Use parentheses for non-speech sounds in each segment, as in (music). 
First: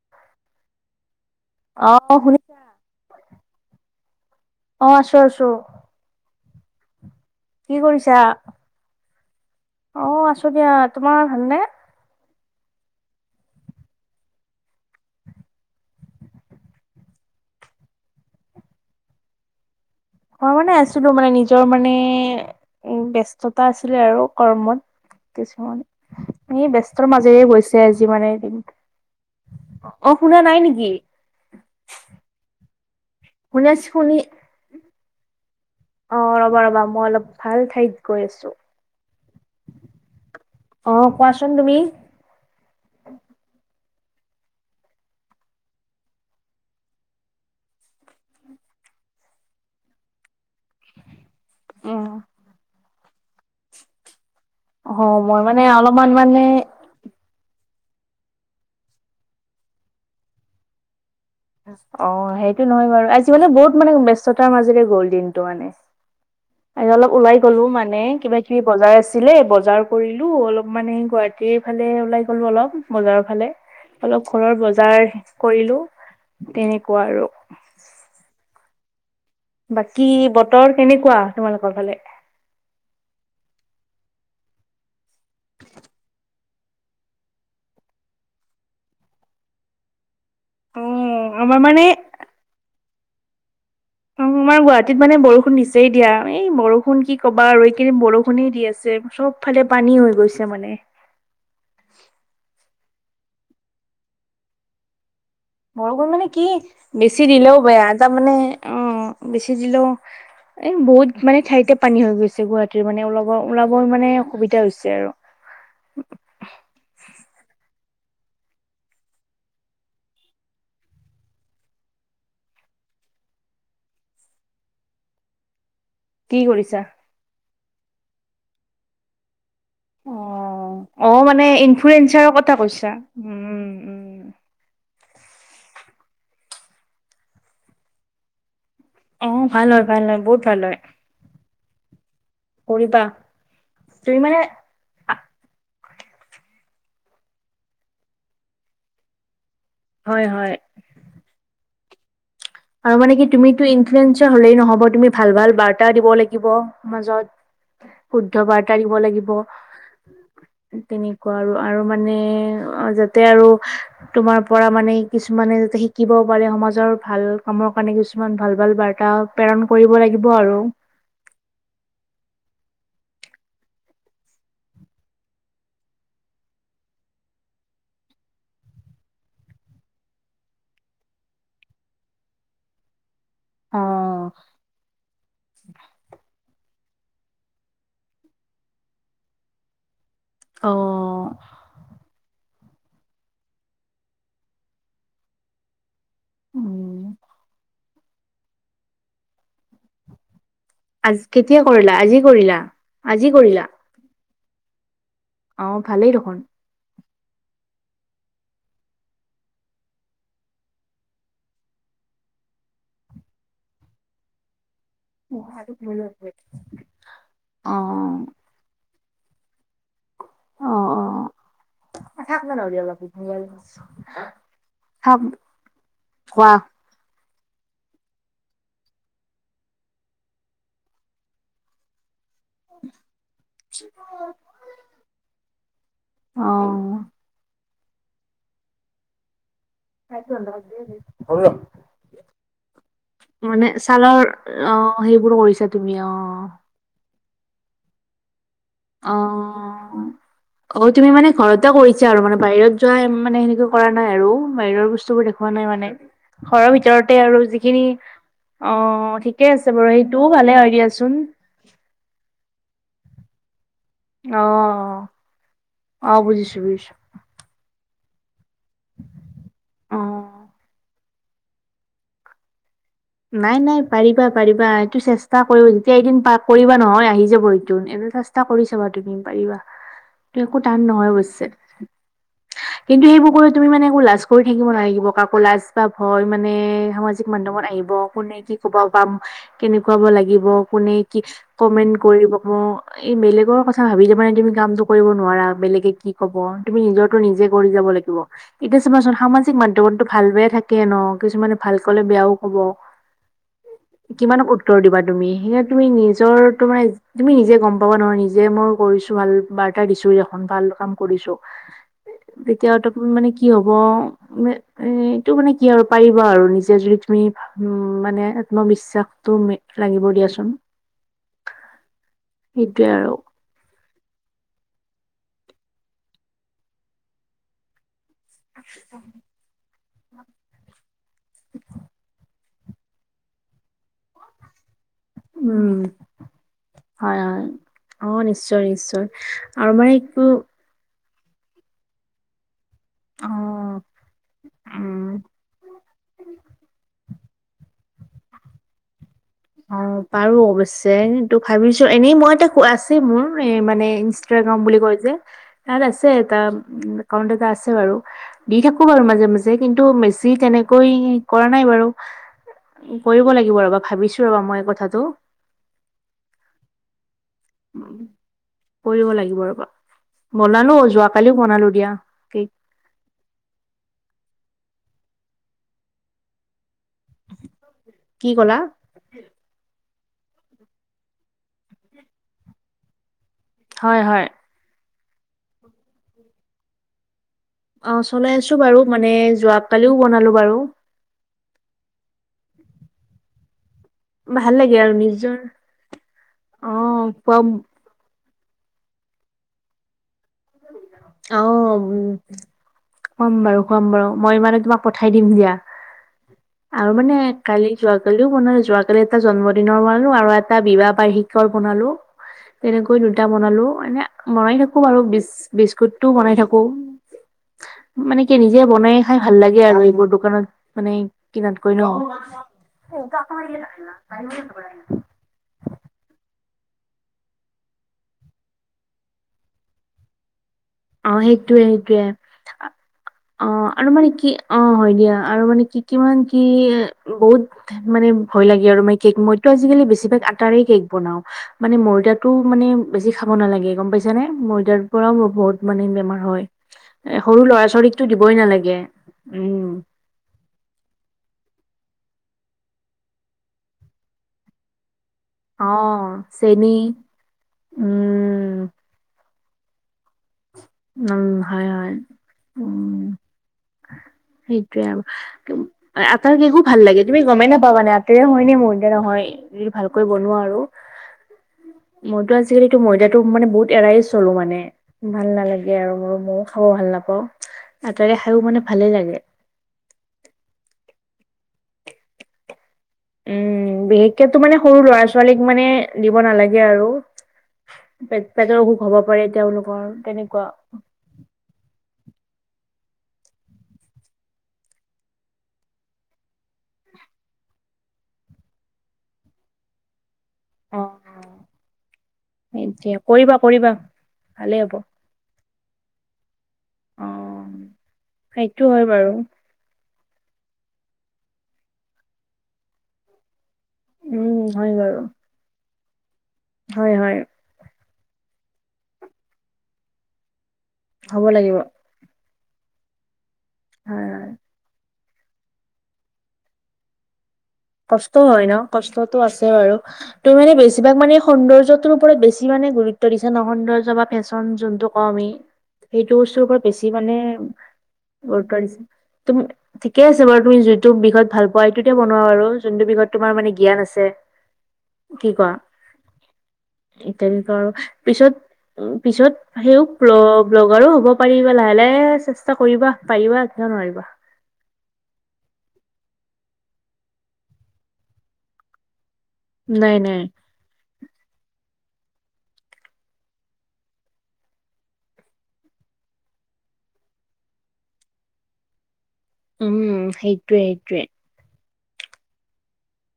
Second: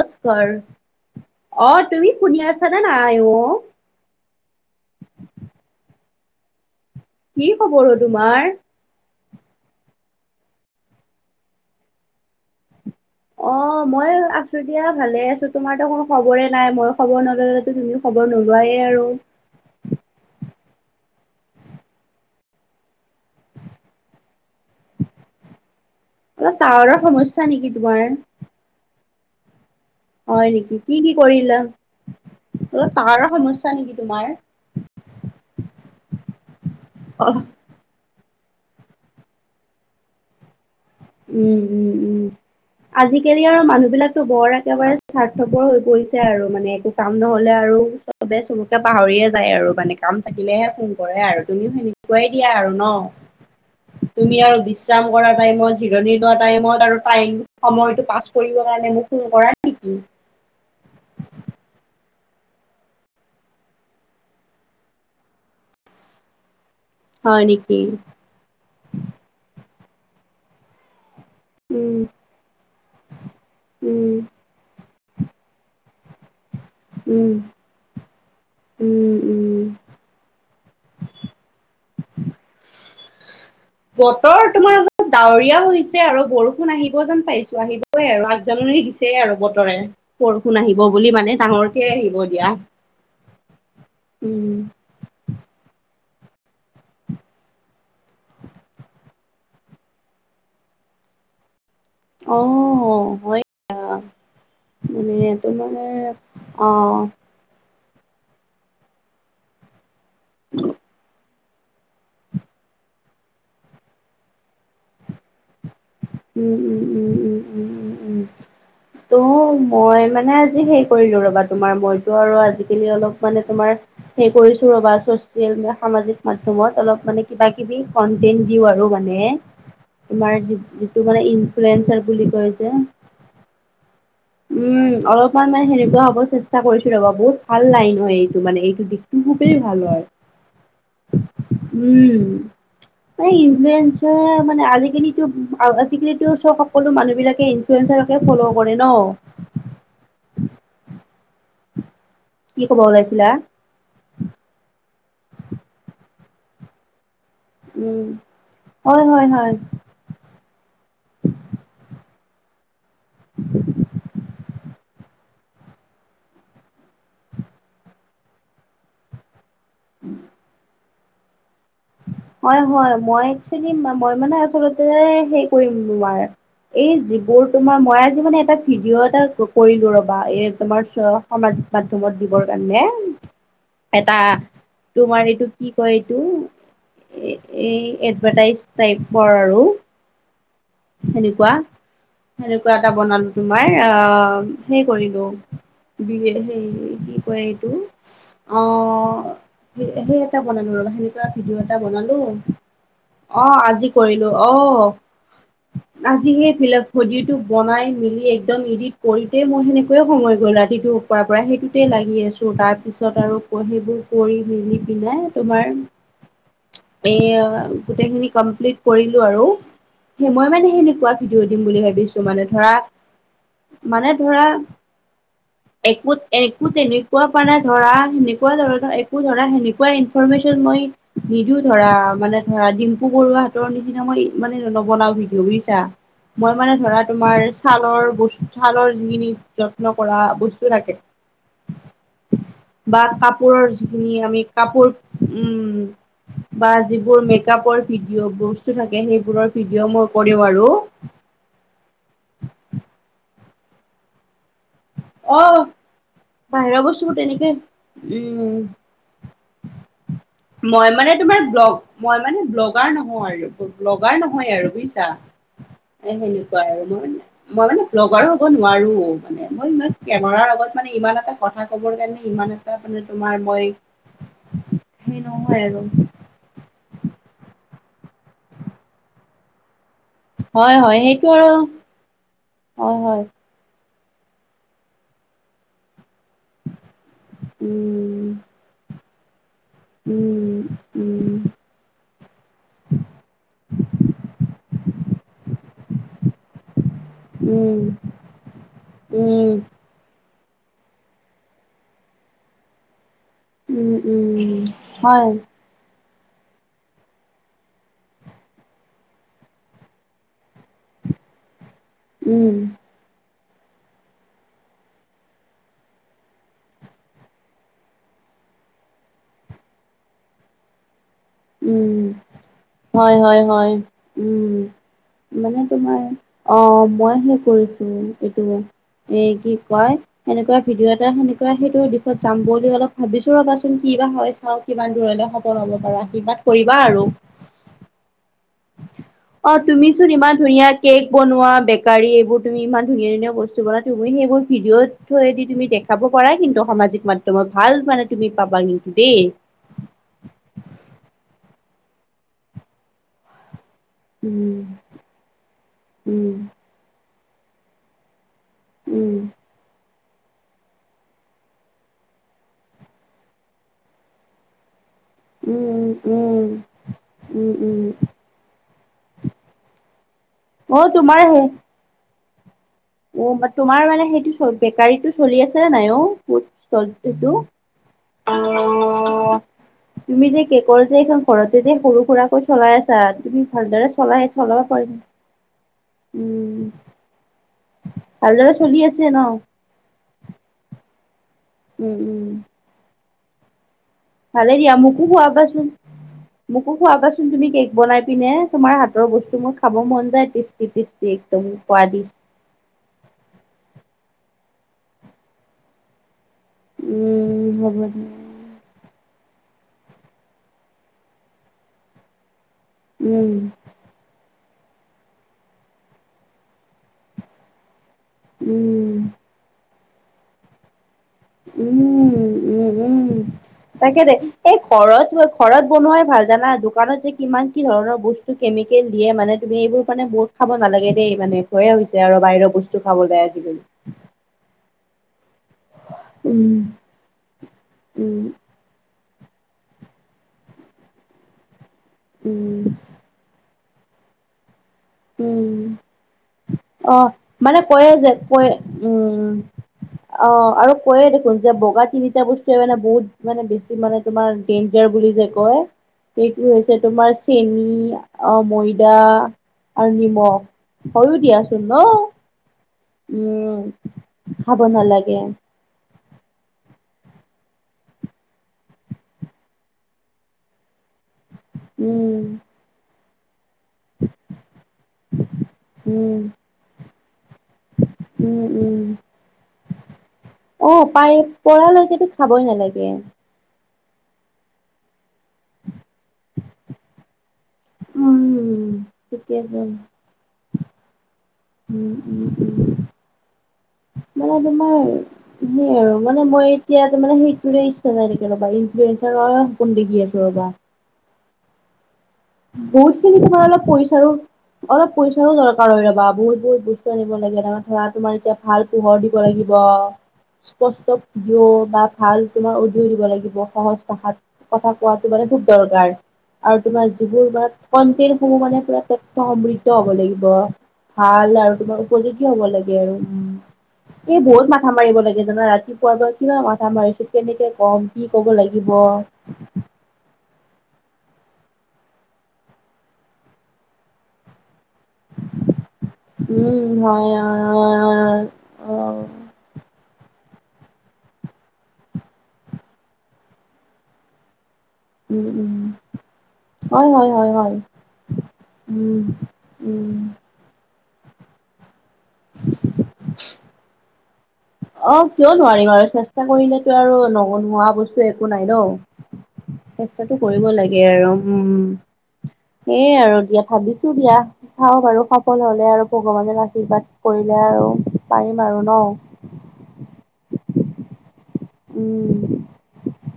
নমস্কাৰ অহ অ' তুমি শুনি শুনিছা আছা নে নাই অ অহ আছোঁ আছোঁ কি খবৰ তোমাৰ অহ আছোঁ দিয়া তোমাৰ ভাল নে অ উ (unintelligible) মই আছোঁ দিয়া ভালে আছোঁ তোমাৰতো কোনো খবৰে নাই মই খবৰ নললেতো তুমিও খবৰ নোলোৱেই আৰু মই মানে‌ আছিলো মানে নিজৰ মানে উম ব্যস্ততা আছিলে আৰু কৰ্মত কিছুমান অলপ এই ব্যস্ত‌ টাৱাৰৰ মাজেৰে সমস্যা নেকি গৈছে তোমাৰ আজি মানে এদিন হয় নেকি কি কি কৰিলা অলপ তাৰ শুনি সমস্যা আছ নেকি তোমাৰ অহ ৰবা ৰবা মই অলপ অ' ভাল ঠাইত গৈ আছোঁ উম উম উম আজিকালি আৰু মানুহ বিলাকো বৰ একেবাৰে স্বাৰ্থপৰ হৈ পৰিছে আৰু মানে একো কাম নহলে আৰু চবে চবকে পাহৰিয়ে যায় আৰু মানে কাম থাকিলেহে ফোন কৰে আৰু তুমিও উম, সেনেকুৱাই দিয়া আৰু ন তুমি আৰু বিশ্ৰাম অ' কৰা মই মানে টাইমত অলপমান জিৰণি লোৱা মানে টাইমত পিছত আৰু টাইম সময়টো পাছ কৰিব কাৰণে মোক ফোন কৰা নেকি অহ সেইটো নহয় বাৰু আজি মানে বহুত মানে ব্যস্ততাৰ মাজেৰে গ'ল দিনটো মানে আজি অলপ ওলাই হয় গলো নেকি? মানে কিবা কিবি বজাৰ আছিলে বজাৰ কৰিলোঁ অলপ মানে গুৱাহা টী ফালে উম, ওলাই গলো অলপ বজাৰ ফালে উম, অলপ ঘৰৰ বজাৰ কৰিলোঁ উম উম উম বাকী বতৰ কেনেকুৱা তোমালোকৰ ফালে বতৰ তোমাৰ অলপ ডাৱৰীয়া হৈছে আৰু বৰষুণ আহিব যেন পাইছোঁ আহিব আহিবই আৰু আগজানী দিছে আৰু বতৰে বৰষুণ অ আহিব বুলি মানে ডাঙৰকে আহিব দিয়া অহ আমাৰ উম, গুৱাহাটী গুৱাহাটীত মানে বৰষুণ দিছেই দিয়া এই বৰষুণ কি ক'বা আৰু এই কেইদিন বৰষুণেই দি আছে চব ফালে পানী হৈ গৈছে মানে অহ' হয় দিয়া বুলিলে‌ তোমাক বৰষুণ মানে কি বেছি দিলেও বেয়া তাৰ মানে অহ' বেছি দিলেও এ বহুত মানে ঠাইতে পানী হৈ গৈছে গুৱাহাটীৰ মানে ওলাব ওলাব মানে অসুবিধা হৈছে আৰু উম উম উম উম উম উম উম তো মই মানে আজি সেই কৰিলোঁ ৰবা তোমাৰ মইতো আৰু আজিকালি অলপ মানে তোমাৰ সেই কৰিছো ৰ'বা ছ'চিয়েল বা সামাজিক কি মাধ্যমত কৰিছা? অলপ মানে কিবা কিবি কন্টেন দিওঁ আৰু মানে তোমাৰ অ'হ মানে ইনফ্লুৱেঞ্চাৰ বুলি ইনফ্লুয়েছাৰ কয় কথা যে কৈছা উম উম অলপমান মানে সেনেকুৱা হ'ব চেষ্টা কৰিছোঁ ৰ'বা বহুত ভাল লাইন হয় এইটো মানে এইটো দিশ অহ' ভাল হয় ভাল হয় বহুত ভাল হয়। কৰিবা উম এই ইনফ্লেঞ্চচাৰ মানে আজিকালি তো আজিকালিতো চব সকলো মানুহ বিলাকে ইনফ্লুৱেঞ্চাচাৰকে ফলো' কৰে ন হয় হয়। কি ক'ব আৰু মানে কি ওলাইছিলা তুমিতো ইনফ্লুয়েঞ্চৱচাৰৰ হলেই নহব তুমি ভাল ভাল বাৰ্তা দিব লাগিব সমাজত উম শুদ্ধ বাৰ্তা দিব হয় হয় লাগিব হয় তেনেকুৱা আৰু আৰু মানে যাতে আৰু তোমাৰ পৰা মানে কিছুমানে যাতে শিকিব পাৰে সমাজৰ ভাল কামৰ কাৰণে কিছুমান ভাল ভাল বাৰ্তা প্ৰেৰণ কৰিব লাগিব আৰু হয় হয় মই একচলি মই মানে আচলতে হেই কৰিম তোমাৰ এই যিবোৰ তোমাৰ মই আজি মানে এটা ভিডিঅ' এটা কৰিলো ৰবা এ তোমাৰ চ সামাজিক মাধ্যমত দিবৰ কাৰণে এটা তোমাৰ এইটো কি কয় এইটো এ এই এডভাটাইজ টাইপৰ আৰু অ' সেনেকুৱা সেনেকুৱা এটা বনালো তোমাৰ আহ হে কৰিলো বিয়ে সেই এই উম, কি কয় এইটো অ' সেই এটা বনালো ৰবা আজি সেনেকুৱা কেতিয়া ভিডিঅ' এটা কৰিলা আজি বনালো কৰিলা আজি অ' কৰিলা আজি কৰিলো অ' অ ভালেই দেখোন। আজিহে ফিলাপ খডিটো বনাই মিলি একদম ইডিত কৰোঁতেই মই সেনেকৈয়ে সময় গ'ল ৰাতিটো পুৱাৰ পৰা সেইটোতে লাগি আছো তাৰপিছত আৰু সেইবোৰ কৰি মেলি পিলাই তোমাৰ এ অ গোটেইখিনি কমপ্লিট কৰিলো আৰু সেই মই মানে অ সেনেকুৱা ভিডিঅ দিম বুলি ভাবিছো থাক মানে না ধৰা নহ'লে অলপ মানে ধৰা থাক একোত কোৱা একোত তেনে পুৱা মানে ধৰা সেনেকুৱা ধৰণৰ একো ধৰা সেনেকুৱা ইনফৰৰ্মেশ্যন মই নিদো ধৰা মানে ধৰা ডিম্পু বৰুৱা হাতৰ নিচিনা মই ইমানে নবনাও ভিডিঅ বুইছা অ মই মানে ধৰা তোমাৰ ছালৰ বস্ত ছালৰ যিখিনি কৰা বস্তু থাকে (unintelligible) বা কাপোৰৰ মানে যিখিনি ছালৰ আমি অ কাপোৰ সেইবোৰ কৰিছা উম তুমি অ বা যিবোৰ মেক মেকআপৰ ভিডিঅ' বস্তু থাকে সেইবোৰৰ ভিডিঅ' মোক অ অ তুমি মানে ঘৰতে কৰিছা আৰু মানে বাহিৰত যোৱা মানে সেনেকুৱা কৰা নাই আৰু বাহিৰৰ বস্ বস্তুবোৰ অ দেখুওৱা নাই মানে ঘৰৰ বাহিৰৰ ভিতৰতে বস্তুবোৰ আৰু তেনেকে যিখিনি উম অ ঠিক ঠিকে আছে বাৰু সেইটোও ভালে হয় মই মানে দিয়াচোন তোমাৰ ব্লগ মই মানে ব্লগাৰ নহওঁ আৰু ব্লগাৰ অ নহয় আৰু বুইছা এ অ বুজিছো সেনেকুৱা আৰু বুজিছো মই মই মানে ব্লগাৰো হ'ব নোৱাৰো মানে মই ইমান অ কেমেৰাৰ আগত মানে ইমান এটা কথা ক'বৰ কাৰণে ইমান এটা মানে তোমাৰ নাই মই নাই পাৰিবা পাৰিবা এইটো সেই চেষ্টা নহয় কৰিব আৰু যেতিয়া এদিন পাক কৰিবা নহয় আহি যাব সেটো এনে চেষ্টা কৰি চাবা তুমি পাৰিবা একো হয় টান হয় নহয় সেইটো অৱশ্যে আৰু হয় কিন্তু হয় সেইবোৰ কৰি তুমি মানে একো লাজ কৰি থাকিব নালাগিব কাকো লাজ বা ভয় মানে সামাজিক মাধ্যমত আহিব উম কোনে কি ক'ব পাম কেনেকুৱাব লাগিব উম কোনে কি উম কমেন্ট কৰিব ম এই বেলেগৰ কথা ভাবি তাৰ মানে তুমি কামটো কৰিব নোৱাৰা বেলেগে কি কব তুমি নিজৰটো নিজে কৰি উম যাব লাগিব এতিয়া চমাচোন সামাজিক উম মাধ্যমটো ভাল বেয়া থাক কে ন কিছুমানে ভাল কলে বেয়াও ক'ব উম কিমানক উম উত্তৰ দিবা তুমি হয় সেইয়া তুমি নিজৰ তোৰ মানে তুমি নিজে গম পাবা নহয় নিজে মই কৰিছো ভাল বাৰ্তা দিছো এখন ভাল কাম কৰিছো উম তেতিয়াও টো মানে কি হব এ এইটো মানে কি আৰু পাৰিবা আৰু নিজে যদি তুমি উম মানে আত্মবিশ্বাসটো লাগিব দিয়াচোন উম সেইটোৱে আৰু হয় হয়। হয় উম মানে তোমাৰ অ মই হে কৰিছো। এইটো এ কি কয় সেনেকুৱা ভিডিঅ' এটা সেনেকুৱা সেইটো দিশত যাম বুলি অলপ- ভাবিছো ৰবাচোন কি বা হয় চাও কিমান দূৰলৈ সফল হব উম পাৰা। হয় হয় অ নিশ্চয় নিশ্চয় অ আৰু মান তুমিচোন ইমান এইটো- ধুনীয়া কেক বনোৱা বেকাৰী এইবোৰ তুমি ইমান- ধুনীয়া অ ধুনীয়া বস্তু বনাই তুমি সেইবোৰ ভিডিঅ' উম থোৱেদি তুমি দেখাব পাৰা কিন্তু সাজিক মাধ্যম- ধ্যমত ভাল মানে তুমি পাবা কিন্তু দেই। অ, পাৰো অৱশ্যে তু ভাবিছো এনেই মইটা আছেই মোৰ এ মানে ইনছ- ইষ্টাগ্ৰাম উম বুলি কয় যে তাত আছে উম এটা একাউণ্ট এটা আছে বাৰু। দি থাকো বাৰু উম মাজে মাজে- কিন্তু বেছি তেনেকৈ কৰা নাই বাৰু কৰিব লাগিব ৰব ভাবিছো। ৰবা মই এই কথাটো। উম উম। উম উম কৰিব লাগিব ৰব বনালো অ যোৱাকালিও বনালো দিয়া। কি উ তোমাৰ মানে সেইটো বেকাৰীটো চলি আছে নাই অ সেইটো? কি কলা? অ, তুমি যে কেকৰ যে এইখন ঘৰতে যে সৰু সুৰাকৈ চলাই আছ- চা তুমি ভালদৰে হয় হয় চলাই চলাব পাৰিম উম- অ চলাই ভালদৰে আছো চলি বাৰু আছে মানে ন? যোৱাকালিও বনালো বাৰু। উম উম। ভাল ভালে দিয়া লাগে আৰু মোকো নিজৰ খুৱাবাচোন মোকো অ খুৱাবাচোন খুৱাম তুমি কেক বনাই পিনে। তোমাৰ হাতৰ বস্তু মোৰ খাব মন যায় টেষ্ট- অঁ উম। খোৱাম বাৰু খোৱাম বাৰু মই মানে তোমাক পঠাই দিম দিয়া। আৰু মানে উম, কালি হ'ব যোৱা দিয়া। কালি- ও বনালো যোৱাকালি এটা জন্মদিনৰ বনালো আৰু এটা বিবাহ বাৰ্ষিকৰ বনালো। তেনেকৈ দুটা উম, বনালো এনে বনাই থাকো বাৰু বিছ- বিস্কুটো বনাই থাকো মানে কি নিজে বনাই- উম। নাই ভাল লাগে আৰু এইবোৰ দোকানত মানে- কিনাতকৈ উম, ন! উম, উম। তাকে দে এই ঘৰত ঘৰত বনোৱাই ভাল জানা! দোকানত যে কিমান কি ধৰণৰ বস্তু কেমিকেল দিয়ে মানে তুমি এইবোৰ মানে বস্তু- খাব নালাগে অ দেই, মানে সেইটোয়ে ভয়ে সেইটোয়ে হৈছে আৰু বাহিৰ বস্তু খাব লে অ আজিকালি। আৰু মানে কি, অ হয় দিয়া আৰু মানে- কি কিমান কি, উম। বহুত মানে উম, ভয় লাগে আৰু মাই- কেক মইতো আজিকালি বেছিভাগ আটাৰে কেক বনাওঁ। মানে ময়দাটো মানে উম, বেছি খাব নালাগে গম পাইছানে? ময়দাৰ পৰাও বহুত উম, মানে বেমাৰ হয়। অ', এ সৰু মানে ল'ৰা কয়ে ছোৱালীকতো যে দিবই কয় নালাগে উম- অ', আৰু কৈয়ে দেখোন যে বগা তিনিটা বস্তুৱে মানে বহুত মানে বেছি মানে তোমাৰ ডেইঞ্জাৰ বুলি যে- কয়, অ সেইটো চেনি হৈছে তোমাৰ চেনী, অ উম ময়- দা আৰু নিমখ। হয়ো উম, দিয়াচোন হয় ন হয়। উম, উম খাব সেইটোৱে আৰু। নালাগে কিন- আটাৰ কেকো ভাল লাগে। তুমি গমেই নাপাবা মানে আটাৰে হয় নে ময়দাৰে হয়! যদি ভালকৈ বনোৱা আৰু- উম মইতো আজিকালি ময়দাটো মানে বহুত এৰায়ে চলোঁ মানে, ভাল নালাগে। বেয়াও উম হয়, মইও খাব ভাল নাপাওঁ। আটাৰে উম, খাইও মানে উম। ভালে লাগে অ' পাৰি পৰালৈকেতো খাবই নালাগে। উম, বিশেষকেতো মানে সৰু ল'ৰা-ছোৱালীক মানে দিব নালাগে আৰু পেটৰ উম অসুখ হব পাৰে ঠিকে আছে তেওঁলোকৰ, তেনেকুৱা। উম, উম, উম, মানে তোমাৰ সেই আৰু মানে মই এতিয়া মানে মোৰ একোৰে ইচ্ছা নাই ৰ'বা, ইনফ্লুয়েঞ্চাৰৰে সপোন দেখি আছো ৰ'বা। অ'। এতিয়া বহুতখিনি কৰিবা ধৰা অলপ কৰিবা পইচাও, ভালেই হ'ব অলপ পইচাৰো দৰকাৰ হয় ৰ'বা। বহুত বহুত বস্তু অ আনিব লাগে ন। ধৰা, তোমাৰ এতিয়া সেইটো ভাল হয় পোহৰ বাৰু দিব লাগিব (unintelligible) স্পষ্ট ভিডিঅ' বা ভাল তোমাৰ অডিঅ' দিব লাগিব। সহজ কথা, উম হয় কথা বাৰু কোৱাটো মানে খুব দৰকাৰ আৰু তোমাৰ হয় হয় তোমাৰ কনটেণ্ট সমূহ মানে পুৰা তথ্যসমৃদ্ধ হ'ব লাগিব হ'ব ভাল আৰু লাগিব তোমাৰ উপযোগী হ'ব লাগে আৰু। হয় এই হয় বহুত মাথা মাৰিব লাগে জানা! ৰাতিপু (unintelligible) মাথা মাৰিছোঁ। কেনেকে ক'ম! কি কষ্ট ক'ব হয় ন, লাগিব। কষ্টতো আছে বাৰু। ত' মানে বেছিভাগ মানে সৌন্দৰ্যটোৰ ওপৰত বেছি মানে গুৰুত্ব দিছে ন, সৌন্দৰ্য বা ফেশ্বন যোনটো কওঁ আমি। সেইটো বস্তুৰ ওপৰত উম বেছি মানে হয় গুৰুত্ব অ দিছে। অ। তুম ঠিকে আছে বাৰু, তুমি যিটো বিষয়ত ভালপোৱা এইটোতে বনোৱা বাৰু। যোনটো বিষয়ত তোমাৰ মানে জ্ঞান আছে। উম, উম। হয়, হয়, হয়, ইত্যান্ত' হয়। পিছত উম। পিছত সেইও উম, ব্লগ ব্ল'গাৰো হ'ব পাৰিবা লাহে লাহে চেষ্টা কৰিবা, পাৰিবা। কিয় নোৱাৰিবা! অ' কিয় নোৱাৰিম আৰু চেষ্টা কৰিলেতো আৰু ন-নোৱাৰা বস্তু একো নাই ন! নাই নাই চেষ্টাটো কৰিব লাগে আৰু। (inaudible) সেই আৰু দিয়া, ভাবিছো দিয়া। চাওঁ বাৰু, সফল হ'লে আৰু ভগৱানে আশীৰ্বাদ কৰিলে আৰু পাৰিম আৰু ন! (inaudible) উম। সেইটোৱে সেইটোৱে। উম।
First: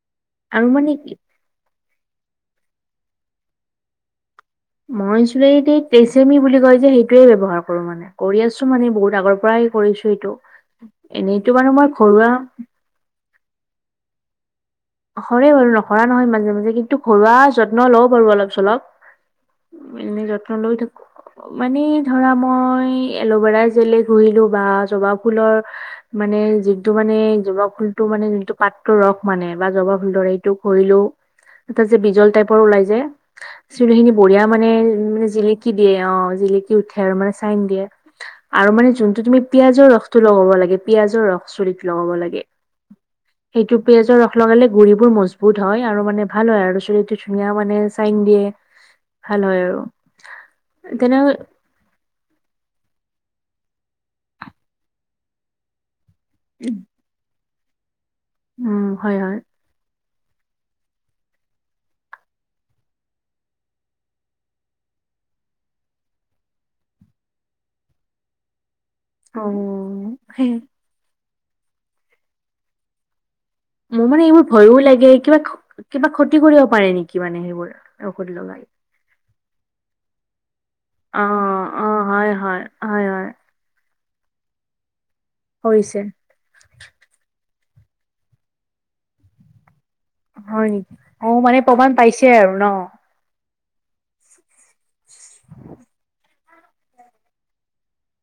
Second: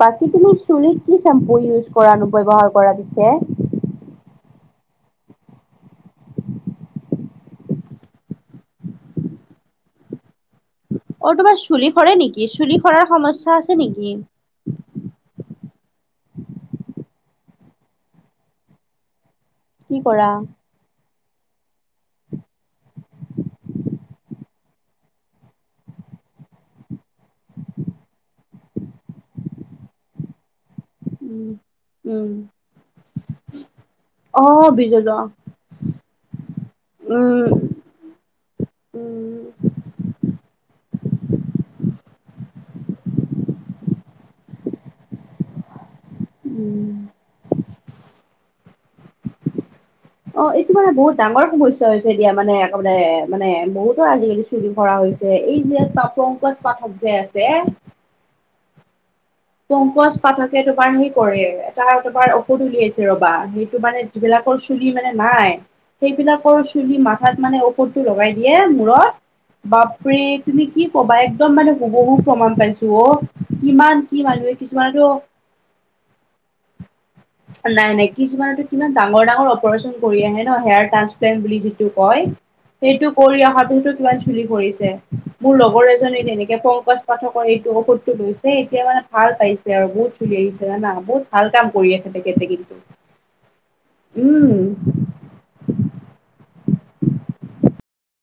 বাকী তুমি আৰু চুলিত মানে কি চেম্পু ইউজ কৰানো, ব্যৱহাৰ কৰা পিছে? মই চুলিখিনিত টেচেমি বুলি কয় যে সেইটোৱে ব্যৱহাৰ কৰোঁ মানে। কৰি আছো মানে বহুত আগৰ পৰাই কৰিছোঁ এইটো। অ এনেইতো তোমাৰ বাৰু মই চুলি সৰে ঘৰুৱা নেকি চুলি সৰাৰ সমস্যা আছে নেকি? সৰে বাৰু নসৰা নহয় মাজে মাজে কিন্তু ঘৰুৱা যত্ন লওঁ বাৰু অলপ চলপ কি এনে কৰা? যত্ন লৈ থাকোঁ। মানে ধৰা মই এল'ভেৰা জেলে ঘহিলো বা জবা ফুলৰ মানে যিটো মানে জবা ফুলটো মানে যিটো পাতটোৰ ৰস মানে জবা ফুলৰ হেৰিতো ঘহিলোঁ উম, এটা যে উম, বিজল টাইপৰ ওলাই যে চুলি খিনি বঢ়িয়া মানে অ', বিজলুৱা জিলিকি দিয়ে অ জিলিকি উঠে আৰু মানে উম। চাইন দিয়ে উ (unintelligible) আৰু মানে যোনটো তুমি উম, পিয়াজৰ ৰসটো লগাব লাগে পিয়াজৰ ৰস চুলিত লগাব লাগে সেইটো পিয়জৰ ৰস লগালে গুৰি বোৰ মজবুত হয় আৰু মানে ভাল হয় আৰু ছালটো ধুনীয়া মানে চাইন দিয়ে ভাল হয় আৰু। অঁ এইটো মানে বহুত তেনে ডাঙৰ সমস্যা। নিশ্চয় হৈছে এতিয়া মানে একেবাৰে মানে বহুতো আজিকালি শ্বুটিং কৰা হৈছে এই যে- পংকজ পাঠক যে আছে। উম হয় হয়। পংকজ পাঠকে তোমাৰ সেই কৰে এটা তোমাৰ ঔষধ উলিয়াইছে ৰবা সেইটো মানে- যিবিলাকৰ চুলি মানে নাই সেইবিলাকৰ চুলি মাথাত মানে ওপৰতটো লগাই দিয়ে মূৰত অ বাপৰে সেই তুমি কি কবা একদম মানে হুবহু প্ৰমাণ পাইছো অ, কিমান মোৰ কি মানে এইবোৰ মানুহে ভয়ো কিছুমানেতো লাগে, কিবা কিবা ক্ষতি কৰিব পাৰে নেকি? মানে সেইবোৰ নাই নাই, ঔষধ কিছুমান লগাই কিমান ডাঙৰ ডাঙৰ অপাৰচন কৰি আহে ন হেয়াৰ অ ট্ৰাঞ্চপ্লেন্ত বুলি অ যিটো কয়, হয় হয় হয় সেইটো হয় কৰি অহাৰ পিছতটো কিমান চুলি সৰিছে। মোৰ লগৰ কৰিছে এজনী তেনেকে পংকজ পাঠকৰ এইটো ঔষধটো লৈছে, এতিয়া মানে ভাল পাইছে আৰু বহুত। চুলি আহিছে হয় জানা নেকি বহুত অ ভাল মানে কাম প্ৰমাণ কৰি আছে পাইছে তেখেতে আৰু কিন্তু, ন উম। (unintelligible)